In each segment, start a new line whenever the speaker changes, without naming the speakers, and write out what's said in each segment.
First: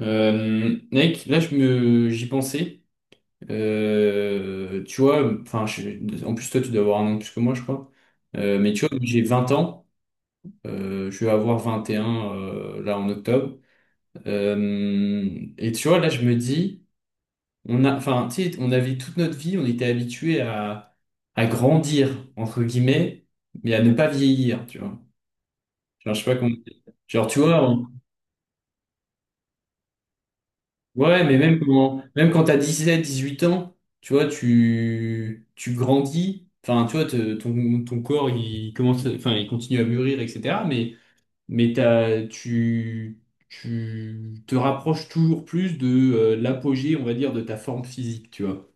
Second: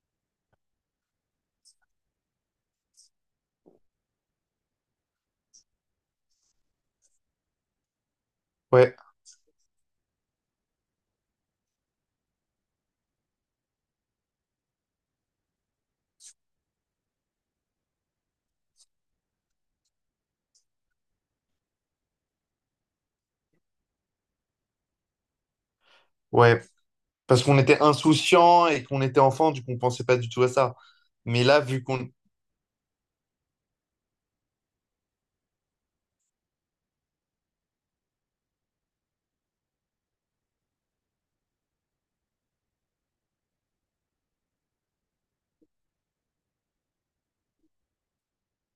Mec, là je me j'y pensais. Tu vois, enfin, en plus toi tu dois avoir un an de plus que moi, je crois. Mais tu
Ouais,
vois, j'ai 20 ans. Je vais avoir 21 là en octobre. Et tu vois, là je me dis, on a, enfin, tu sais, on avait toute notre vie, on était habitué à grandir entre guillemets, mais à ne pas vieillir, tu vois. Genre, je sais pas comment
ouais.
dire. Genre, tu
Parce qu'on
vois,
était insouciant et qu'on était enfant, du coup, on pensait pas du tout à ça.
ouais, mais
Mais là,
même
vu
quand,
qu'on...
même quand t'as 17, 18 ans, tu vois, tu grandis, enfin, tu vois, ton corps, il commence, enfin, il continue à mûrir, etc. Mais tu te rapproches toujours plus de l'apogée, on va dire, de ta forme physique, tu vois.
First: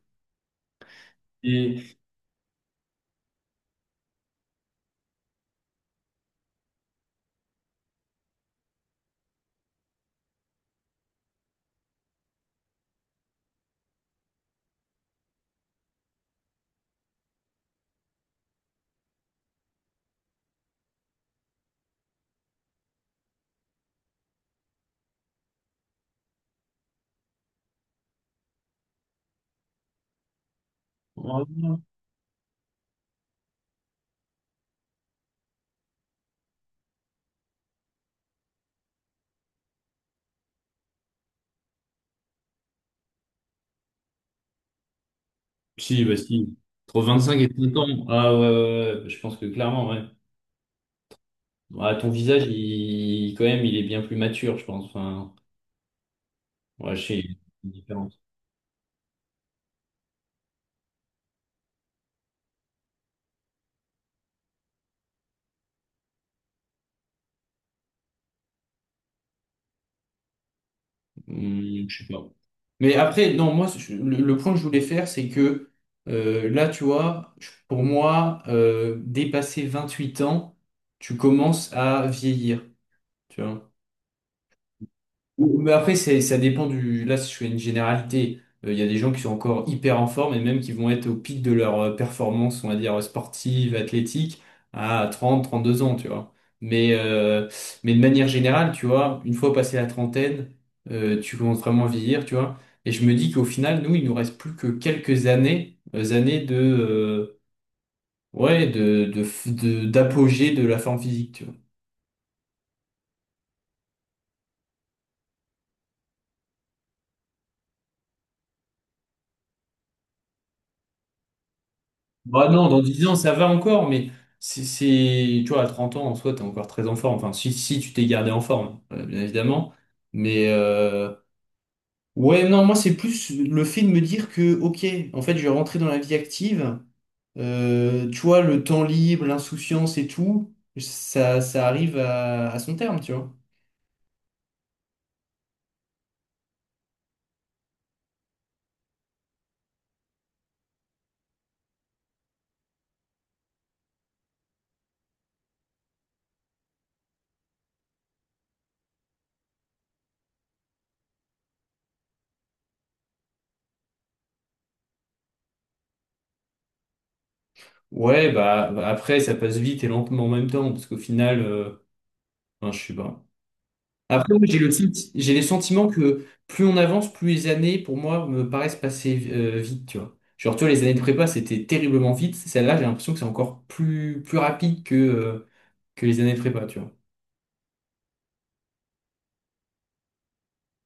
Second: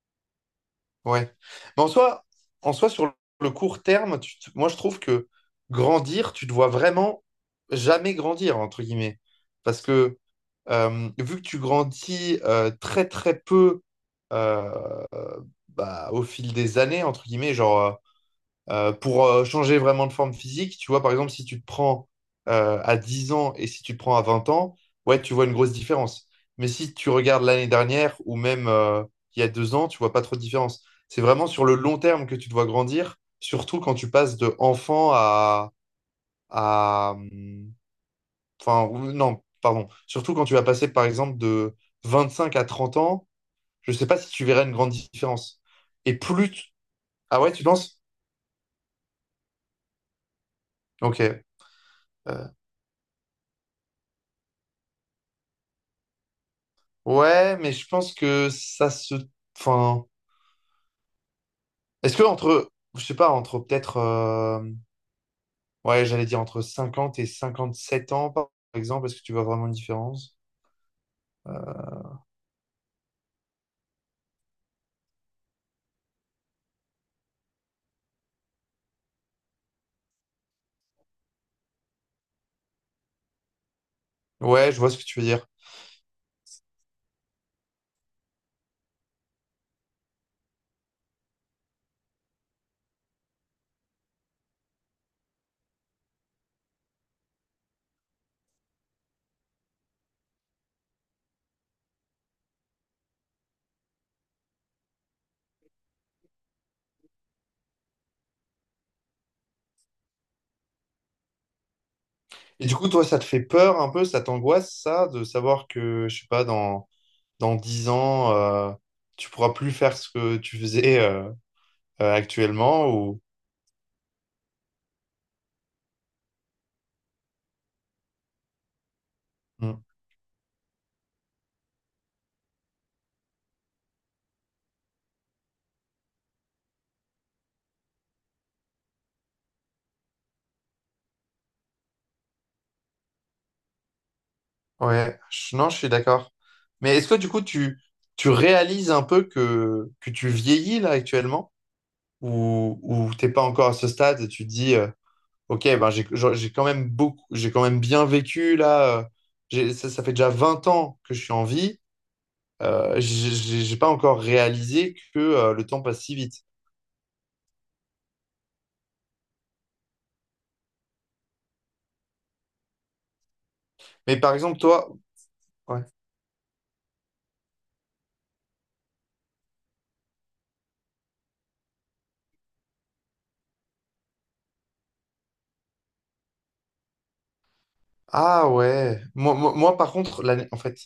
Ouais. Mais
Et,
en soi, sur le court terme, moi, je trouve que grandir, tu te vois vraiment jamais grandir, entre guillemets. Parce que vu que tu grandis très, très peu euh, bah, au fil des années, entre guillemets, genre... pour changer vraiment de forme physique, tu vois, par exemple, si tu te prends à 10 ans et si tu te prends à 20 ans, ouais, tu vois une grosse différence. Mais si tu regardes l'année dernière ou même il y a 2 ans, tu vois pas trop de différence. C'est
Oh,
vraiment sur le
non.
long terme que tu te vois grandir, surtout quand tu passes de enfant à. Enfin, non, pardon. Surtout quand tu vas passer, par exemple, de 25 à 30 ans, je sais pas si tu verras une grande différence.
Si,
Et
bah
plus...
si, entre vingt-cinq
Ah
et
ouais, tu
30
penses?
ans, ah ouais, ouais, ouais, ouais, je pense que clairement, ouais.
Ok.
Ouais, ton visage,
euh,
il, quand même, il est bien plus mature, je pense, enfin, ouais, je sais, il
Ouais,
est
mais je
différent.
pense que ça se... Enfin, est-ce que entre, je sais pas, entre peut-être, ouais, j'allais dire entre 50 et 57 ans, par exemple, est-ce que tu vois vraiment une différence?
Je sais pas. Mais après, non, moi, le point que je voulais faire, c'est que là, tu vois, pour moi, dépasser 8 ans, tu commences à vieillir. Tu vois.
Ouais, je vois ce que tu veux dire.
Mais après, ça dépend du. Là, si je fais une généralité. Il y a des gens qui sont encore hyper en forme et même qui vont être au pic de leur performance, on va dire, sportive, athlétique, à 30, 32 ans, tu vois. Mais, euh, mais de manière générale, tu vois, une fois passé la trentaine, tu commences vraiment à vieillir, tu vois. Et je me dis qu'au final, nous, il nous reste plus que quelques années de, ouais, de, f- de- d'apogée de la forme physique, tu vois.
Et du coup, toi, ça te fait peur un peu, ça t'angoisse, ça, de savoir que, je sais pas, dans 10 ans, tu pourras plus faire ce que tu faisais
Bah non, dans
actuellement
10 ans,
ou...
ça va encore, mais tu vois, à 30 ans, en soi, t'es encore très en forme. Enfin, si tu t'es gardé en forme, bien évidemment.
Hmm.
Mais ouais, non, moi, c'est plus le fait de me dire que, ok, en fait, je vais rentrer dans la vie active. Tu vois, le temps libre, l'insouciance et tout, ça arrive à son terme, tu vois.
Ouais, non, je suis d'accord. Mais est-ce que du coup, tu réalises un peu que, tu vieillis là actuellement? Où t'es pas encore à ce stade et tu te dis, ok, ben j'ai quand même beaucoup, j'ai quand même bien vécu là. Ça fait déjà 20 ans que je suis en vie. J'ai pas encore réalisé que le temps passe si vite.
Ouais, bah bah, après, ça passe vite et lentement en même temps, parce qu'au final, enfin, je sais pas.
Mais
Après,
par
oui,
exemple, toi,
j'ai le
ouais.
sentiment que plus on avance, plus les années, pour moi, me paraissent passer vite, tu vois. Genre, tu vois, les années de prépa, c'était terriblement vite. Celle-là, j'ai l'impression que c'est encore plus, plus rapide que les années de prépa, tu vois.
Ah ouais. Moi, par contre, l'année, en fait,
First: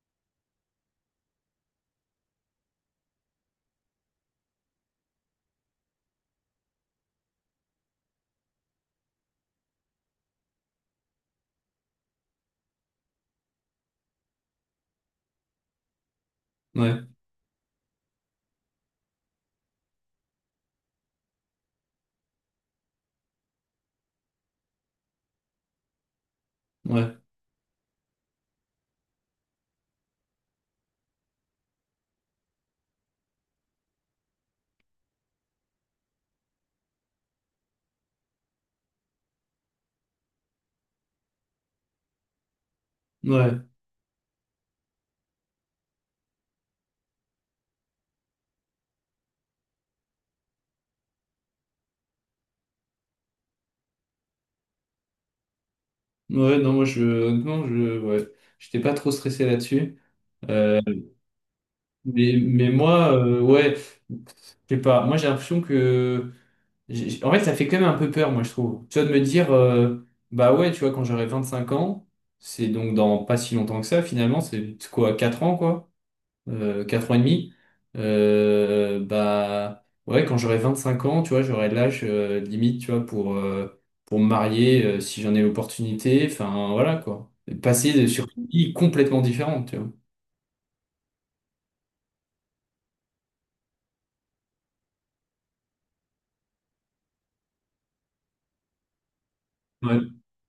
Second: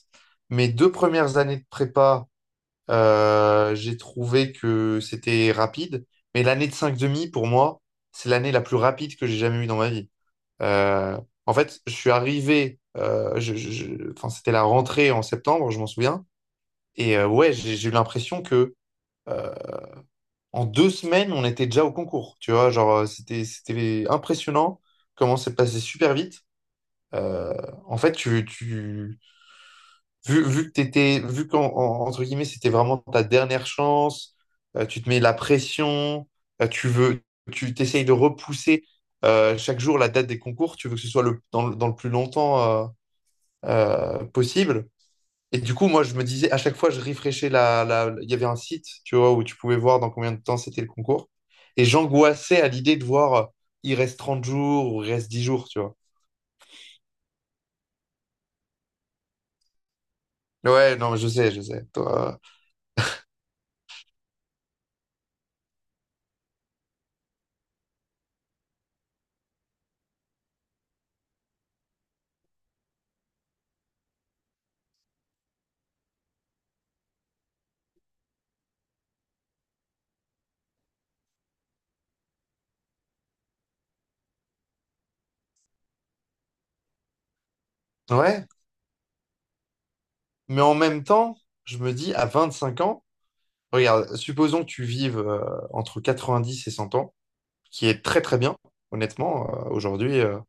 mes 2 premières années de prépa, j'ai trouvé que c'était rapide. Mais l'année de cinq demi pour moi, c'est l'année la plus rapide que j'ai jamais eue dans ma vie. Euh, en fait, je suis arrivé, enfin, c'était la rentrée en septembre, je m'en souviens.
Ouais,
Et ouais, j'ai eu l'impression que euh, en 2 semaines, on était déjà au concours. Tu vois, genre, c'était impressionnant comment c'est passé super vite.
ouais,
Euh, en fait, tu, vu, Vu que t'étais, vu qu'en, entre guillemets, c'était vraiment ta dernière chance, tu te mets la pression, euh, tu veux, tu t'essayes de repousser chaque jour la date des concours, tu veux que ce soit le, dans, le dans le plus longtemps. euh,
ouais,
euh, possible. Et du coup, moi, je me disais, à chaque fois, je rafraîchissais Il y avait un site, tu vois, où tu pouvais voir dans combien de temps c'était le concours. Et j'angoissais à l'idée de voir, il reste 30 jours ou il reste 10 jours, tu vois.
ouais, non, moi, je, honnêtement, je, ouais, j'étais pas trop stressé là-dessus. Euh,
Ouais, non, mais je sais, je sais.
Mais,
Toi,
mais moi, ouais, je sais pas, moi, j'ai l'impression que. En fait, ça fait quand même un peu peur, moi, je trouve. Tu vois, de me dire, bah ouais, tu vois, quand j'aurai 25 ans, c'est donc dans pas si longtemps que ça, finalement, c'est quoi, 4 ans, quoi, 4 ans et demi. Bah ouais, quand j'aurai 25 ans, tu vois, j'aurai l'âge limite, tu vois, pour me marier si j'en ai l'opportunité. Enfin, voilà, quoi. Passer sur une
ouais.
vie complètement différente, tu vois.
Mais en même temps, je me dis, à 25 ans, regarde, supposons que tu vives entre 10 et 100 ans, qui est très, très bien, honnêtement, euh,
Ouais.
aujourd'hui. euh,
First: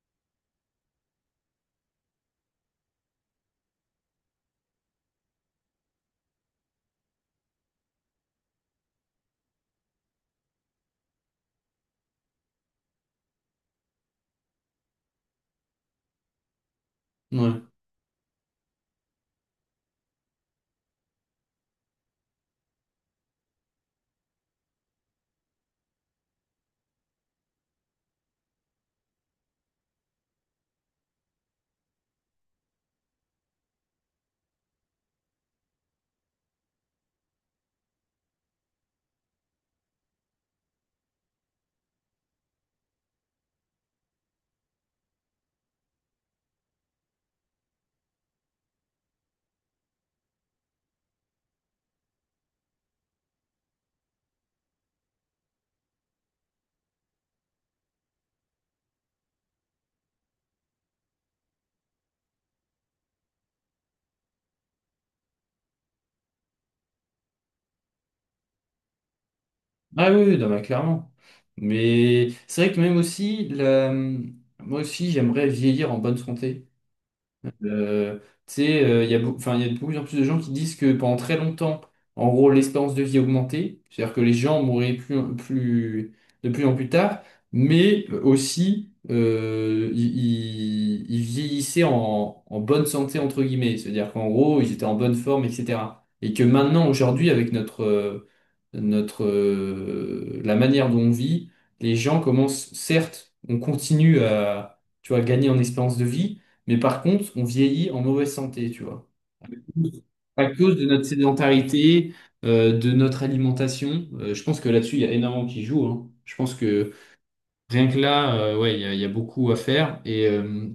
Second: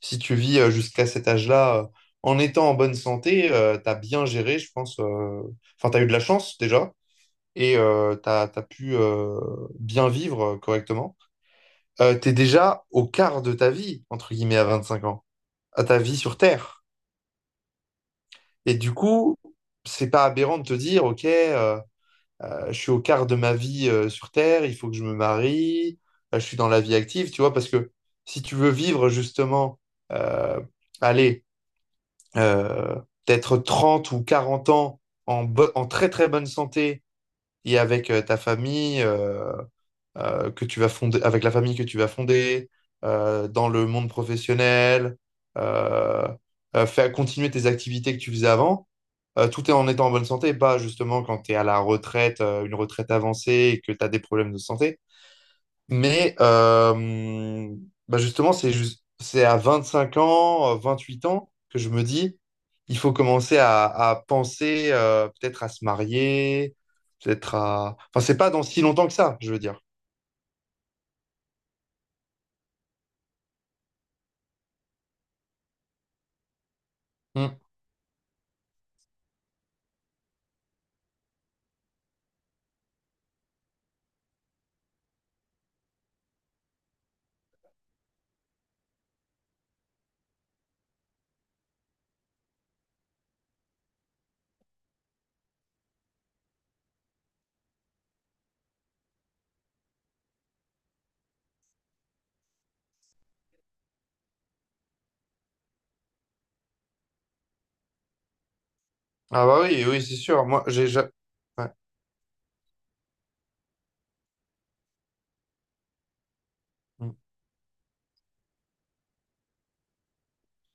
Si tu vis jusqu'à cet âge-là, en étant en bonne santé, t'as bien géré, je pense. Enfin, t'as eu de la chance déjà et t'as pu bien vivre correctement. T'es déjà au quart de ta vie, entre guillemets, à 25 ans, à ta vie sur Terre.
Ouais.
Et du coup, c'est pas aberrant de te dire, OK, je suis au quart de ma vie sur Terre, il faut que je me marie, je suis dans la vie active, tu vois, parce que si tu veux vivre justement, euh, allez, euh, d'être 30 ou 40 ans en très très bonne santé et avec ta famille que tu vas fonder, avec la famille que tu vas fonder, dans le monde professionnel, euh, faire continuer tes activités que tu faisais avant, tout est en étant en bonne santé, pas justement quand tu es à la retraite, une retraite avancée et que tu as des problèmes de santé. Mais bah justement, c'est juste c'est à 25 ans, 8 ans que je me dis, il faut commencer à, penser peut-être à se marier, peut-être à... Enfin, c'est pas dans si longtemps que ça, je veux dire.
Ah oui, oui, non, mais clairement. Mais c'est vrai que même aussi, moi aussi, j'aimerais vieillir en bonne santé.
Mm.
Euh, tu sais, il y a, enfin, il y a de plus en plus de gens qui disent que pendant très longtemps, en gros, l'espérance de vie augmentait, c'est-à-dire que les gens mouraient de plus en plus tard, mais aussi ils vieillissaient en bonne santé, entre guillemets, c'est-à-dire qu'en gros, ils étaient en bonne forme, etc. Et que maintenant, aujourd'hui, avec la manière dont on vit, les gens commencent, certes, on continue à, tu vois, gagner en espérance de vie, mais par contre, on vieillit en mauvaise santé, tu vois.
Ah bah oui, oui, c'est
À
sûr. Moi,
cause de notre
ouais.
sédentarité, de notre alimentation, je pense que là-dessus, il y a énormément qui joue, hein. Je pense que
Mm.
rien que là, ouais, il y a beaucoup à faire. Et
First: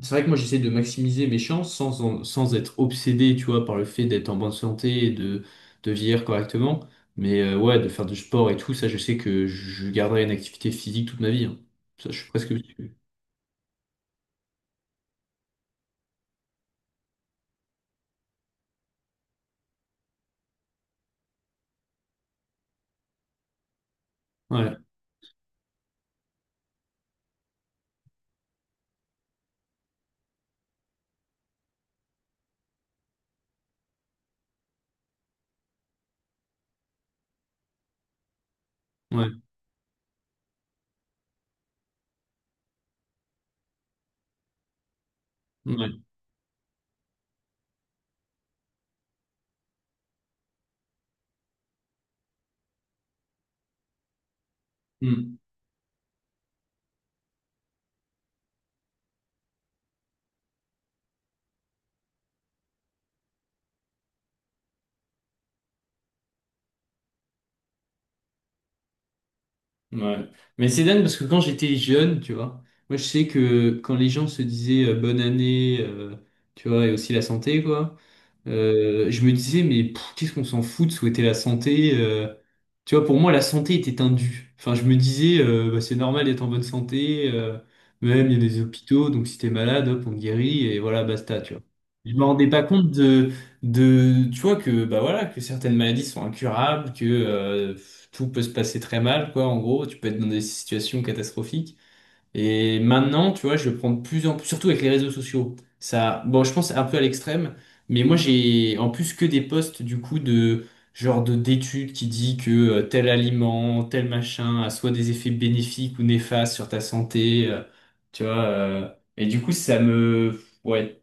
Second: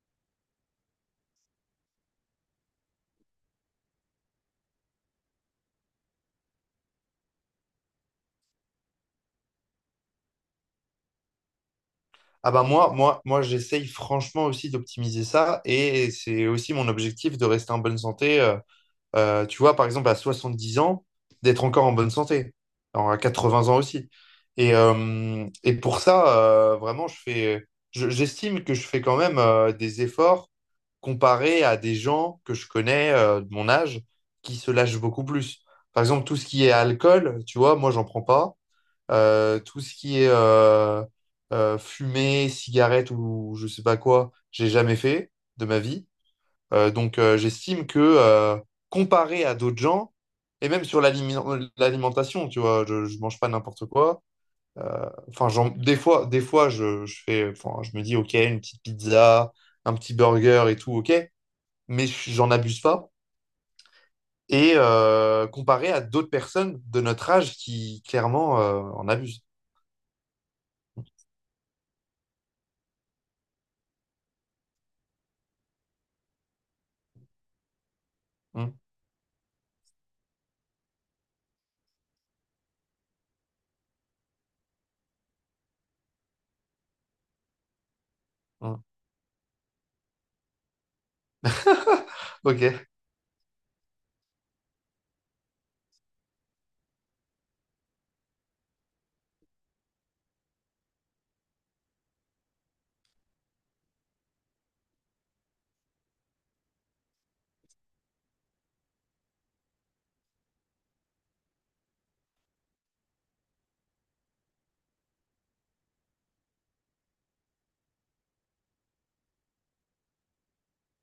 c'est vrai que moi, j'essaie de maximiser mes chances sans être obsédé, tu vois, par le fait d'être en bonne santé et de vieillir correctement. Mais ouais, de faire du sport et tout, ça, je sais que je garderai une activité physique toute ma vie, hein. Ça, je suis
Ah
presque
bah
sûr.
moi, j'essaye franchement aussi d'optimiser ça et c'est aussi mon objectif de rester en bonne santé tu vois, par exemple, à 70 ans, d'être encore en bonne santé, alors, à 80 ans aussi. Et,
Ouais,
euh, et pour ça, vraiment, j'estime que je fais quand même des efforts comparé à des gens que je connais de mon âge qui se lâchent beaucoup plus. Par exemple, tout ce qui est alcool, tu vois, moi, j'en prends pas.
ouais,
Tout ce qui est fumée, cigarette ou je sais pas quoi, j'ai jamais fait de
ouais.
ma
Ouais.
vie. Donc, j'estime que comparé à d'autres gens, et même sur l'alimentation, tu vois, je mange pas n'importe quoi.
Hmm.
Enfin, des fois, enfin, je me dis, ok, une petite pizza, un petit burger et tout, ok, mais j'en abuse pas. Et comparé à d'autres personnes de notre âge qui clairement en abusent.
Ouais. Mais c'est dingue parce que quand j'étais jeune, tu vois, moi je sais que quand les gens se disaient bonne année, tu vois, et aussi la santé, quoi,
Hum,
je me disais, mais pff, qu'est-ce qu'on s'en fout de souhaiter la santé? Tu vois, pour moi, la santé était un dû. Enfin, je me disais, bah, c'est normal d'être en bonne santé. Même, il y a des
hum.
hôpitaux, donc si t'es malade, hop, on te guérit, et voilà, basta, tu vois. Je me rendais pas
Ok.
compte de, tu vois, que, bah voilà, que certaines maladies sont incurables, que tout peut se passer très mal, quoi, en gros. Tu peux être dans des situations catastrophiques. Et maintenant, tu vois, je le prends de plus en plus, surtout avec les réseaux sociaux. Ça, bon, je pense un peu à l'extrême, mais moi j'ai en plus que des posts du coup de genre de d'études qui dit que tel aliment, tel machin a soit des effets bénéfiques ou néfastes sur ta santé, tu vois. Et du coup, ouais,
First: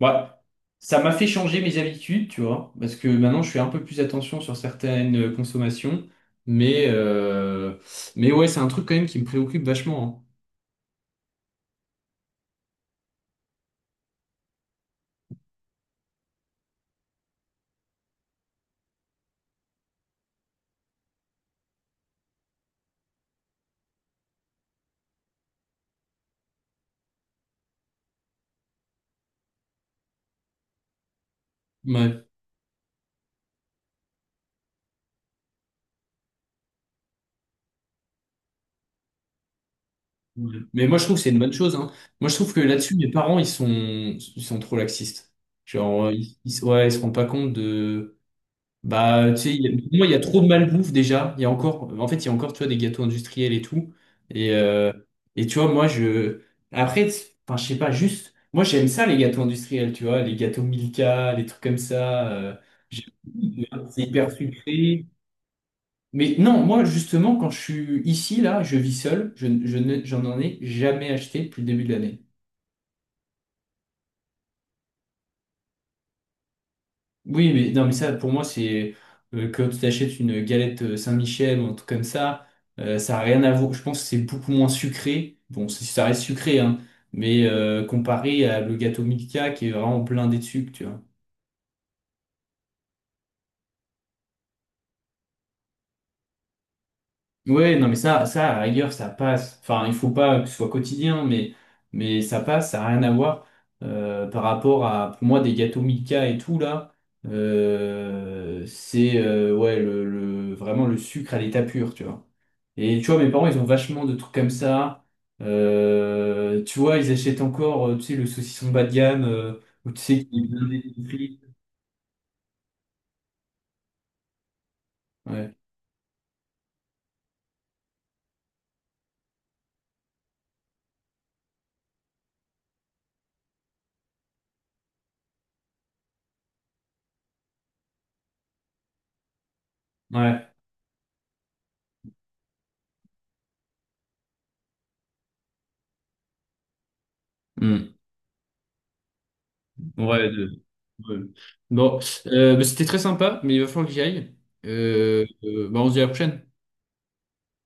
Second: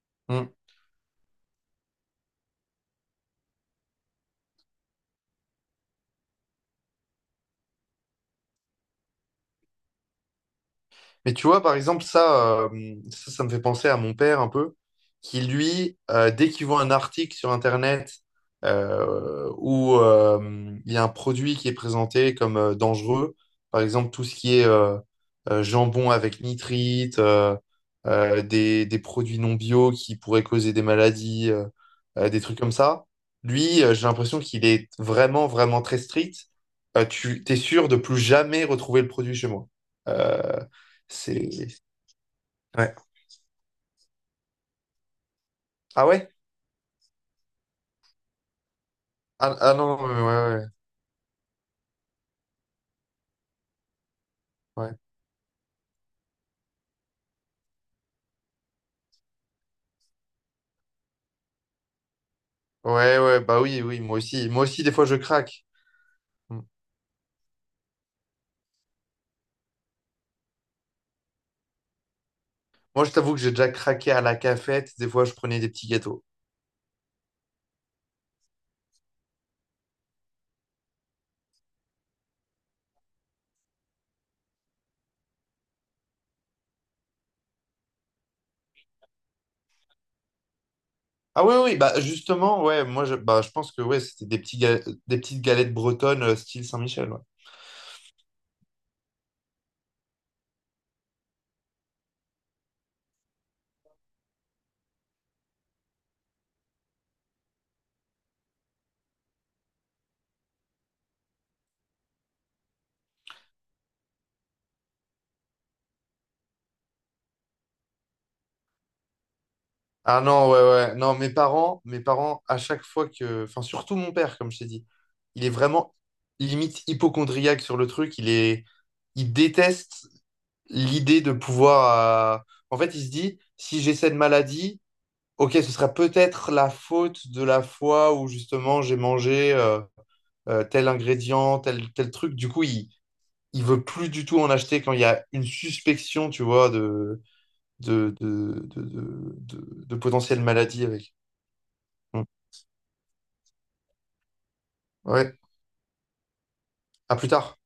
ouais,
Hum.
ça m'a fait changer mes habitudes, tu vois, parce que maintenant je fais un peu plus attention sur certaines consommations, mais euh, mais ouais, c'est un truc quand même qui me préoccupe vachement, hein.
Mais tu vois, par exemple, ça me fait penser à mon père un peu, qui lui, dès qu'il voit un article sur Internet où il y a un produit qui est présenté comme dangereux, par exemple tout ce qui est jambon avec nitrite, des produits non bio qui pourraient causer des maladies,
Ouais.
des trucs comme ça, lui, j'ai l'impression qu'il est vraiment, vraiment très strict. Tu t'es sûr de plus jamais retrouver le produit chez moi.
Ouais.
Euh,
Mais moi, je trouve que c'est une
c'est...
bonne chose, hein. Moi, je trouve que
Ouais.
là-dessus, mes parents, ils sont trop laxistes. Genre,
Ah ouais?
ouais, ils se rendent pas compte de. Bah, tu sais,
Ah, ah
pour
non,
moi, il y a
non,
trop de
ouais,
malbouffe déjà. Il y a encore, en fait, il y a encore, tu vois, des gâteaux industriels et tout. Et,
ouais, ouais.
euh, et tu vois, moi, je. Après, enfin, je sais pas, juste. Moi, j'aime ça, les gâteaux industriels, tu vois, les gâteaux Milka, les trucs comme ça.
Ouais, ouais, bah oui,
J'aime-
oui,
C'est
moi
hyper
aussi. Moi aussi, des fois,
sucré.
je craque.
Mais
Mm.
non, moi justement, quand je suis ici, là, je vis seul, je ne- j'en en ai jamais acheté depuis le début de l'année.
Moi, je t'avoue que j'ai déjà craqué à la cafette. Des fois, je prenais des petits gâteaux.
Oui, mais non, mais ça, pour moi, c'est quand tu t'achètes une galette Saint-Michel ou un truc comme ça, ça n'a rien à voir. Je pense que c'est beaucoup moins sucré. Bon, ça reste sucré, hein, mais comparé à le gâteau Milka qui est vraiment plein de sucre, tu vois.
Ah oui, oui, oui, bah justement, ouais, moi, bah, je pense que ouais, c'était des petites galettes bretonnes style Saint-Michel, ouais.
Ouais, non, mais ça, à la rigueur, ça passe. Enfin, il faut pas que ce soit quotidien, mais ça passe, ça n'a rien à voir par rapport à, pour moi, des gâteaux Milka et tout, là. C'est ouais, vraiment le sucre à l'état pur, tu vois. Et tu vois, mes parents, ils ont vachement de trucs comme ça. Tu vois, ils achètent encore, tu sais, le saucisson bas de gamme, ou tu
Ah
sais, qui est
non, ouais,
blindé
ouais.
de
Non,
prix.
mes parents, à chaque fois que... Enfin, surtout mon père, comme je t'ai dit. Il est
Ouais.
vraiment limite hypocondriaque sur le truc. Il est... Il déteste l'idée de pouvoir. En fait, il se dit, si j'ai cette maladie, ok, ce sera peut-être la faute de la fois où justement j'ai mangé
Ouais.
tel ingrédient, tel truc. Du coup, il veut plus du tout en acheter quand il y a une suspicion, tu vois, de, de, de, de, de
Ouais,
potentielle maladie avec.
ouais. Bon,
Mm.
bah, c'était très sympa, mais il va falloir que j'y aille. Euh,
Ouais,
euh, bah, on se dit à la prochaine.
à plus tard.